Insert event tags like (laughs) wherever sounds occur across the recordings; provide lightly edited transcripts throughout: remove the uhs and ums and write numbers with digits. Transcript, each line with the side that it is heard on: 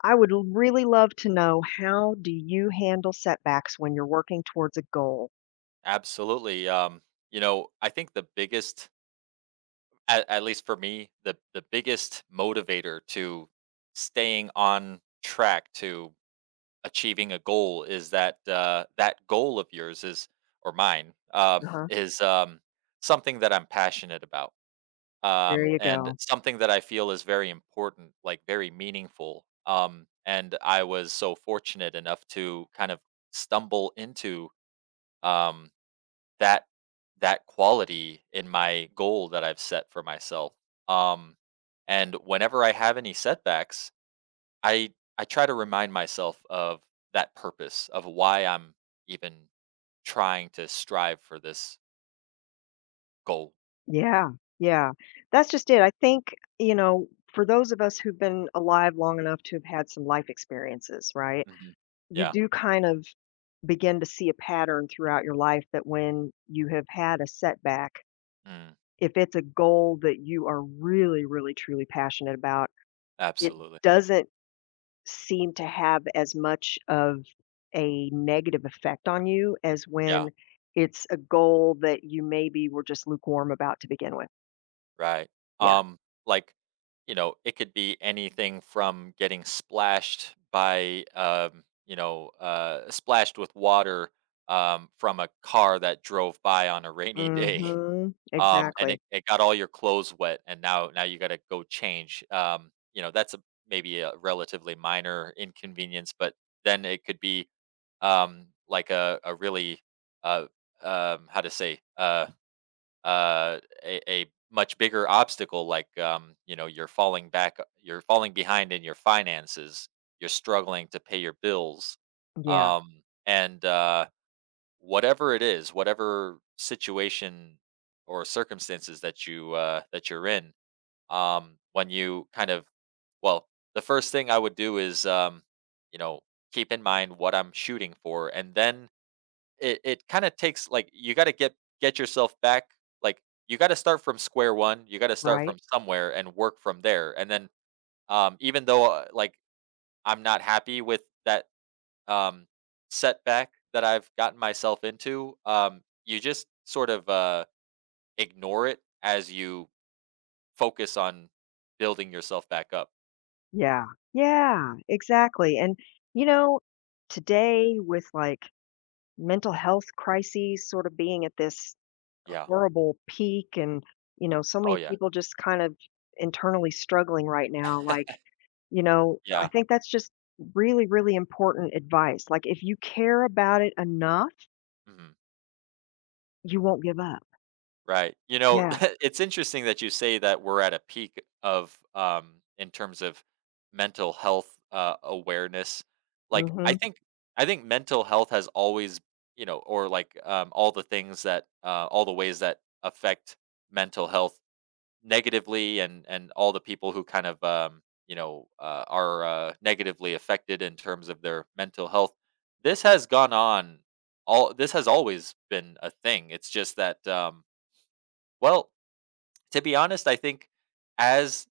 left: I would really love to know, how do you handle setbacks when you're working towards a goal?
right: Absolutely. I think the biggest, at least for me, the biggest motivator to staying on track to achieving a goal is that that goal of yours is or mine
left: Uh-huh.
right: is something that I'm passionate about,
left: There you
right: and
left: go.
right: something that I feel is very important, like very meaningful. And I was so fortunate enough to kind of stumble into. Um, that that quality in my goal that I've set for myself. Um, and whenever I have any setbacks, I I try to remind myself of that purpose of why I'm even trying to strive for this goal.
left: Yeah. Yeah, that's just it. I think, you know, for those of us who've been alive long enough to have had some life experiences, right?
right: hmm
left: You
right: Yeah,
left: do kind of begin to see a pattern throughout your life that when you have had a setback,
right: mm,
left: if it's a goal that you are really, really, truly passionate about, it
right: absolutely.
left: doesn't seem to have as much of a negative effect on you as
right: Yeah.
left: when it's a goal that you maybe were just lukewarm about to begin with.
right: Right.
left: Yeah.
right: Um, like, it could be anything from getting splashed by, splashed with water from a car that drove by on a rainy day,
left: Mhm.
right: (laughs) and
left: Exactly.
right: it got all your clothes wet, and now you got to go change. That's a maybe a relatively minor inconvenience, but then it could be like a really uh, how to say uh, a much bigger obstacle like you're falling back, you're falling behind in your finances, you're struggling to pay your bills,
left: Yeah.
right: and whatever it is, whatever situation or circumstances that you that you're in. When you kind of well, the first thing I would do is, you know keep in mind what I'm shooting for, and then it kinda takes like, you gotta get yourself back, like, you gotta start from square one, you gotta start
left: Right?
right: from somewhere and work from there, and then, even though, like, I'm not happy with that, um, setback that I've gotten myself into, you just sort of, ignore it as you focus on building yourself back up.
left: Yeah. Yeah, exactly. And, you know, today with like mental health crises sort of being at this
right: Yeah.
left: horrible peak and, you know, so
right: Oh,
left: many
right: yeah.
left: people just kind of internally struggling right now, like, you know, I
right: Yeah.
left: think that's just really, really important advice. Like, if you care about it enough,
right: Mhm.
left: you won't give up.
right: Right. You know,
left: Yeah.
right: (laughs) it's interesting that you say that we're at a peak of, in terms of mental health awareness. Like,
left: Mhm.
right: I think mental health has always, you know, or like all the things that, all the ways that affect mental health negatively, and all the people who kind of, are negatively affected in terms of their mental health. This has gone on. All this has always been a thing. It's just that, well, to be honest, I think as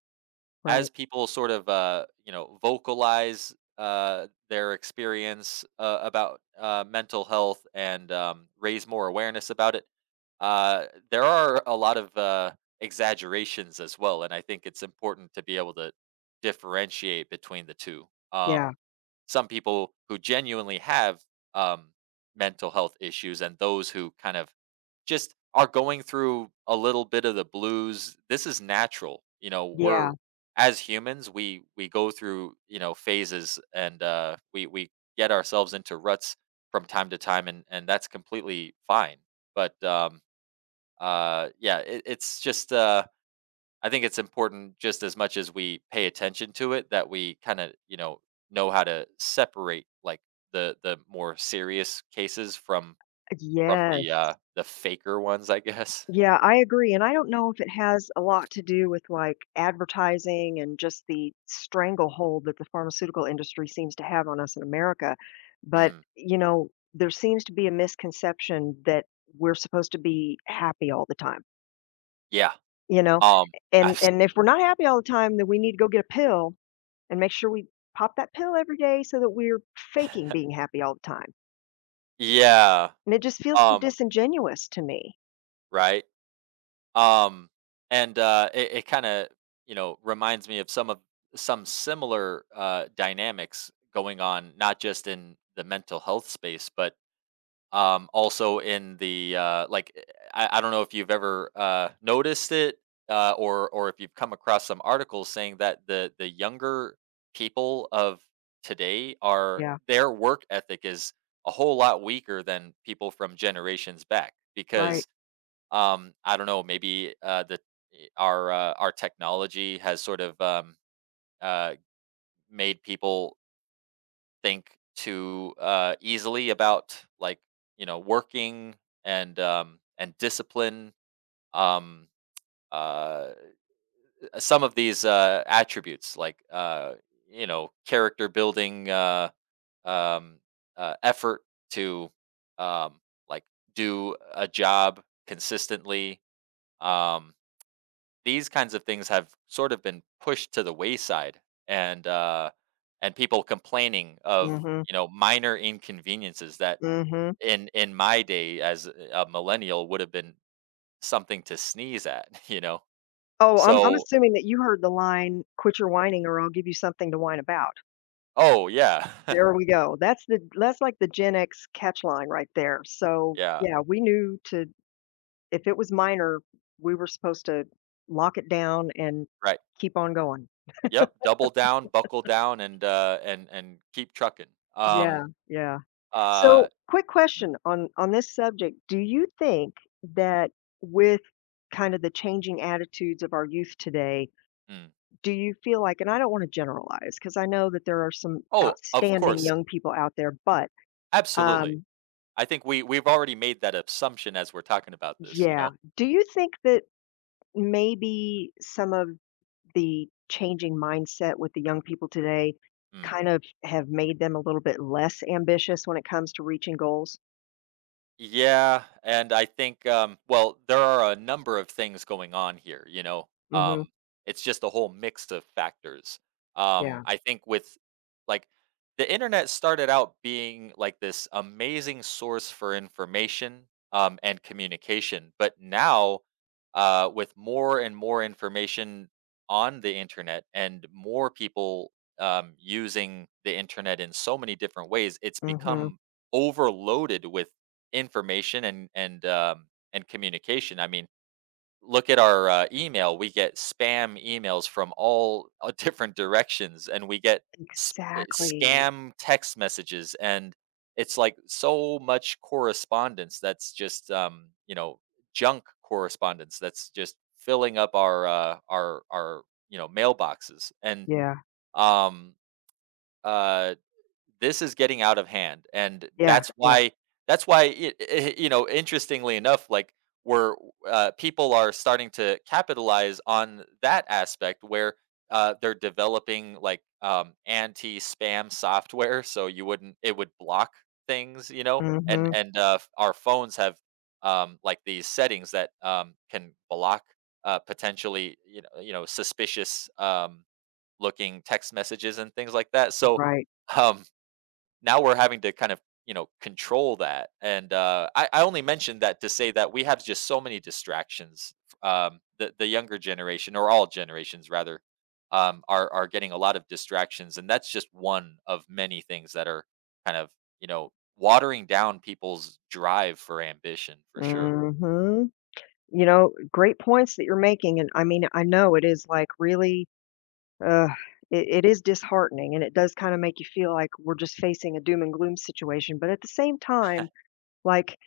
right: as
left: Right.
right: people sort of vocalize their experience about mental health and raise more awareness about it, uh, there are a lot of exaggerations as well, and I think it's important to be able to differentiate between the two. Um,
left: Yeah.
right: some people who genuinely have um, mental health issues and those who kind of just are going through a little bit of the blues. This is natural, you know,
left: Yeah.
right: we're as humans, we go through, you know, phases, and we get ourselves into ruts from time to time, and that's completely fine. But yeah, it, it's just, I think it's important just as much as we pay attention to it that we kind of, you know how to separate like the more serious cases from
left: Yes.
right: the faker ones, I guess.
left: Yeah, I agree, and I don't know if it has a lot to do with, like, advertising and just the stranglehold that the pharmaceutical industry seems to have on us in America, but,
right: mm,
left: you know, there seems to be a misconception that we're supposed to be happy all the time.
right: yeah.
left: You know?
right: um
left: And if
right: Absolutely.
left: we're not happy all the time, then we need to go get a pill and make sure we pop that pill every day so that we're faking being happy all the time.
right: Yeah.
left: And it just feels so
right: um
left: disingenuous to me.
right: right. um and It it kind of, you know, reminds me of some similar dynamics going on not just in the mental health space but also in the I don't know if you've ever noticed it or if you've come across some articles saying that the younger people of today are
left: Yeah,
right: their work ethic is a whole lot weaker than people from generations back
left: right.
right: because, I don't know, maybe the our technology has sort of uh, made people think too easily about like, you know, working and, and discipline. Um, uh, some of these attributes, like, character building, um, effort to um, like do a job consistently. Um, these kinds of things have sort of been pushed to the wayside, and uh and people complaining of,
left: Mhm,
right: you know, minor inconveniences that
left: mhm.
right: in my day as a millennial would have been something to sneeze at, (laughs) you know.
left: Oh, I'm
right: So,
left: assuming that you heard the line, "Quit your whining or I'll give you something to whine about."
right: oh yeah. (laughs)
left: There we go. That's like the Gen X catch line right there. So,
right: Yeah.
left: yeah, we knew to, if it was minor, we were supposed to lock it down and
right: Right.
left: keep on going.
right: Yep, double down, buckle down, and keep trucking. um
left: Yeah, yeah.
right: uh
left: So, quick
right: mhm,
left: question on this subject. Do you think that with kind of the changing attitudes of our youth today,
right: mm.
left: do you feel like, and I don't want to generalize because I know that there are some
right: Oh, of
left: outstanding
right: course,
left: young people out there, but
right: absolutely.
left: um
right: I think we we've already made that assumption as we're talking about this, you
left: yeah,
right: know.
left: do you think that maybe some of the changing mindset with the young people today
right: Mm.
left: kind of have made them a little bit less ambitious when it comes to reaching goals?
right: Yeah, and I think, there are a number of things going on here, you know.
left: Mhm.
right: Um, it's just a whole mix of factors.
left: Yeah.
right: I think with like the internet started out being like this amazing source for information and communication, but now, with more and more information on the internet and more people using the internet in so many different ways, it's
left: Mhm.
right: become overloaded with information and and communication. I mean, look at our email. We get spam emails from all, (laughs) different directions, and we get
left: Exactly.
right: scam text messages, and it's like so much correspondence that's just, junk correspondence that's just filling up our, our you know, mailboxes, and
left: Yeah,
right: um uh this is getting out of hand, and
left: yeah,
right: that's
left: yeah.
right: why, you know, interestingly enough, like we're people are starting to capitalize on that aspect where, they're developing like, anti-spam software, so you wouldn't it would block things, you know, and
left: Mhm,
right: our phones have, like these settings that can block, potentially, you know, suspicious looking text messages and things like that. So,
left: right.
right: um now we're having to kind of, you know, control that, and I only mentioned that to say that we have just so many distractions. The the younger generation, or all generations rather, are getting a lot of distractions, and that's just one of many things that are kind of, you know, watering down people's drive for ambition for sure.
left: Mhm. You know, great points that you're making, and I mean, I know it is, like, really, uh, it is disheartening, and it does kinda make you feel like we're just facing a doom and gloom situation, but at the same time, like,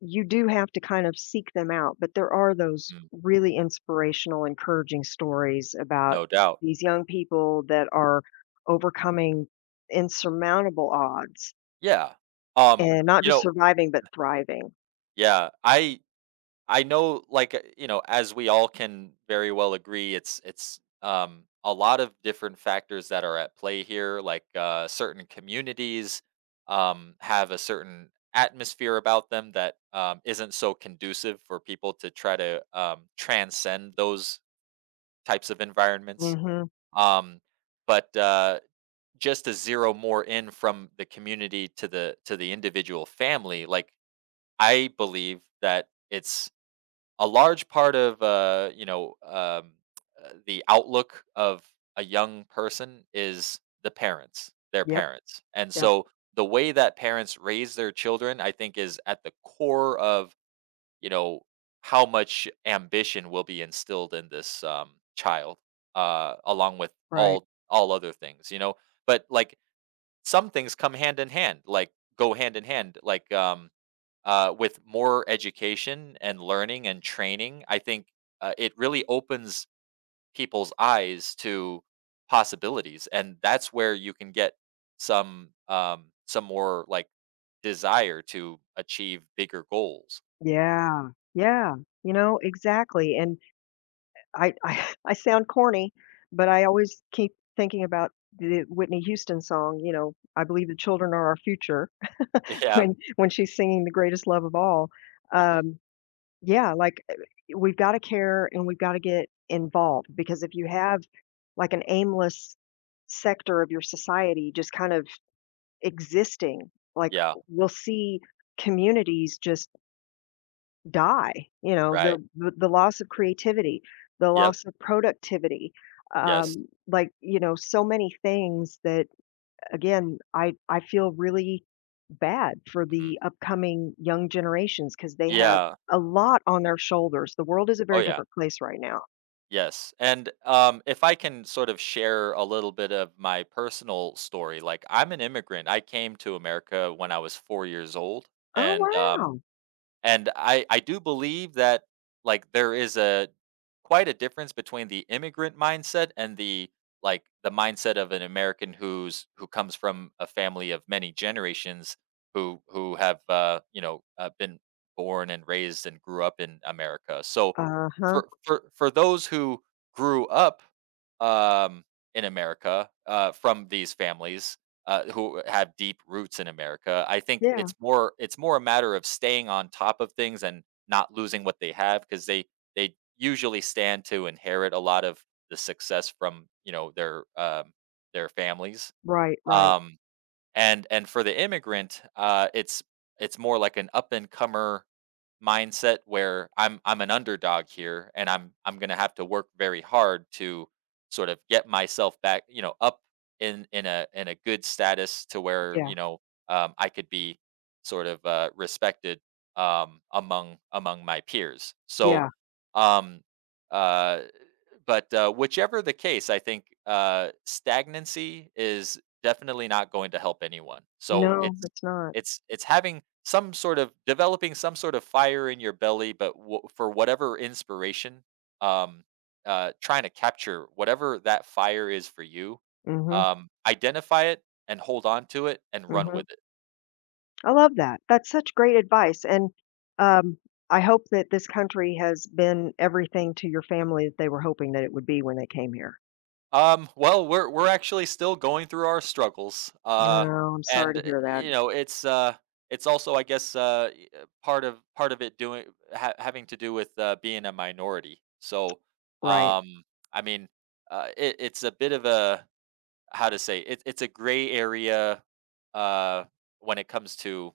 left: you do have to kind of seek them out, but there are those
right: Mm,
left: really inspirational, encouraging stories about
right: no doubt.
left: these young people that are overcoming insurmountable odds
right: Yeah. um
left: and not
right: you
left: just
right: know
left: surviving, but thriving.
right: yeah, I know, like, as we all can very well agree, it's a lot of different factors that are at play here. Like, certain communities have a certain atmosphere about them that isn't so conducive for people to try to transcend those types of environments.
left: Mhm.
right: Um, but just to zero more in from the community to the individual family, like I believe that it's a large part of, the outlook of a young person is their
left: Yep,
right: parents, and
left: yep,
right: so the way that parents raise their children, I think, is at the core of, you know, how much ambition will be instilled in this, child, along with
left: right.
right: all other things, you know. But like, some things come hand in hand, like go hand in hand, like, with more education and learning and training, I think it really opens people's eyes to possibilities, and that's where you can get some, some more like desire to achieve bigger goals.
left: Yeah, yeah, you know, exactly, and I (laughs) I sound corny, but I always keep thinking about the Whitney Houston song, you know, "I Believe the Children Are Our Future,"
right: (laughs)
left: (laughs)
right: Yeah.
left: when she's singing "The Greatest Love of All."
right: hmm
left: Um, yeah, like, we've gotta care and we've gotta get involved because if you have, like, an aimless sector of your society just kind of existing, like,
right: Yeah.
left: we'll see communities just die, you know,
right: Right.
left: the loss of creativity, the
right: Yep.
left: loss of productivity,
right: Yes.
left: like, you know, so many things that, again, I feel really bad for
right: hmm
left: the upcoming young generations because they have
right: Yeah.
left: a lot on their shoulders. The world is a
right: Oh
left: very
right: yeah.
left: different place right now.
right: Yes. And if I can sort of share a little bit of my personal story, like I'm an immigrant. I came to America when I was 4 years old.
left: Oh,
right: And
left: wow.
right: I do believe that, like, there is a quite a difference between the immigrant mindset and the, like, the mindset of an American who comes from a family of many generations who have, been born and raised and grew up in America. So,
left: Uh-huh.
right: for those who grew up, um, in America, from these families, who have deep roots in America. I think
left: Yeah.
right: it's more, it's more a matter of staying on top of things and not losing what they have because they usually stand to inherit a lot of the success from, you know, their, their families.
left: Right, right.
right: Um, and and for the immigrant, it's more like an up and comer mindset where I'm an underdog here, and I'm going to have to work very hard to sort of get myself back, you know, up in in a good status to where,
left: Yeah,
right: you know, I could be sort of respected among my peers. So
left: yeah.
right: um uh but whichever the case, I think stagnancy is definitely not going to help anyone. So
left: No,
right: it's
left: it's not.
right: it's having some sort of, developing some sort of fire in your belly, but for whatever inspiration, um, trying to capture whatever that fire is for you,
left: Mhm,
right: identify it and hold on to it and run
left: mhm.
right: with it.
left: I love that. That's such great advice, and, um, I hope that this country has been everything to your family that they were hoping that it would be when they came here.
right: We're actually still going through our struggles.
left: Oh, I'm sorry
right: And
left: to hear that.
right: you know, it's, it's also, I guess, part of it doing, having to do with, being a minority. So,
left: Right.
right: um, I mean, it, it's a bit of a, how to say, it, it's a gray area, uh, when it comes to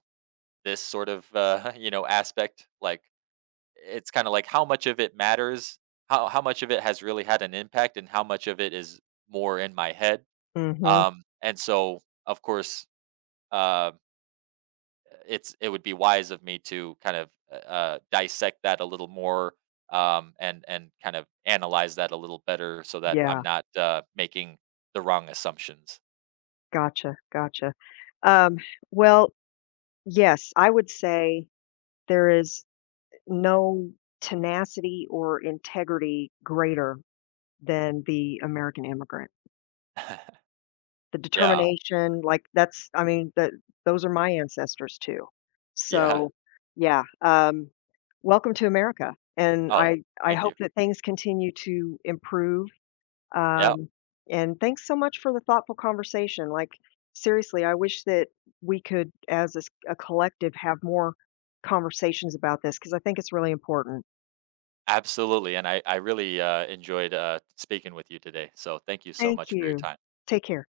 right: this sort of, (laughs) you know, aspect. Like, it's kinda like how much of it matters, how much of it has really had an impact, and how much of it is more in my head.
left: Mhm.
right: Um, and so, of course, uh, it's it would be wise of me to kind of, dissect that a little more, and kind of analyze that a little better so that I'm
left: Yeah.
right: not, making the wrong assumptions.
left: Gotcha, gotcha. Um, well, yes, I would say there is no tenacity or integrity greater than the American immigrant.
right: (laughs)
left: The
right: Yeah,
left: determination, like, that's, I mean, that, those are my ancestors too.
right: yeah.
left: So, yeah, welcome to America, and
right: Oh,
left: I
right: thank
left: hope
right: you.
left: that things continue to improve,
right: Yeah.
left: um, and thanks so much for the thoughtful conversation, like, seriously, I wish that we could, as a s a collective, have more conversations about this because I think it's really important.
right: Absolutely, and I really, enjoyed, speaking with you today, so thank you so
left: Thank
right: much for your
left: you.
right: time.
left: Take care.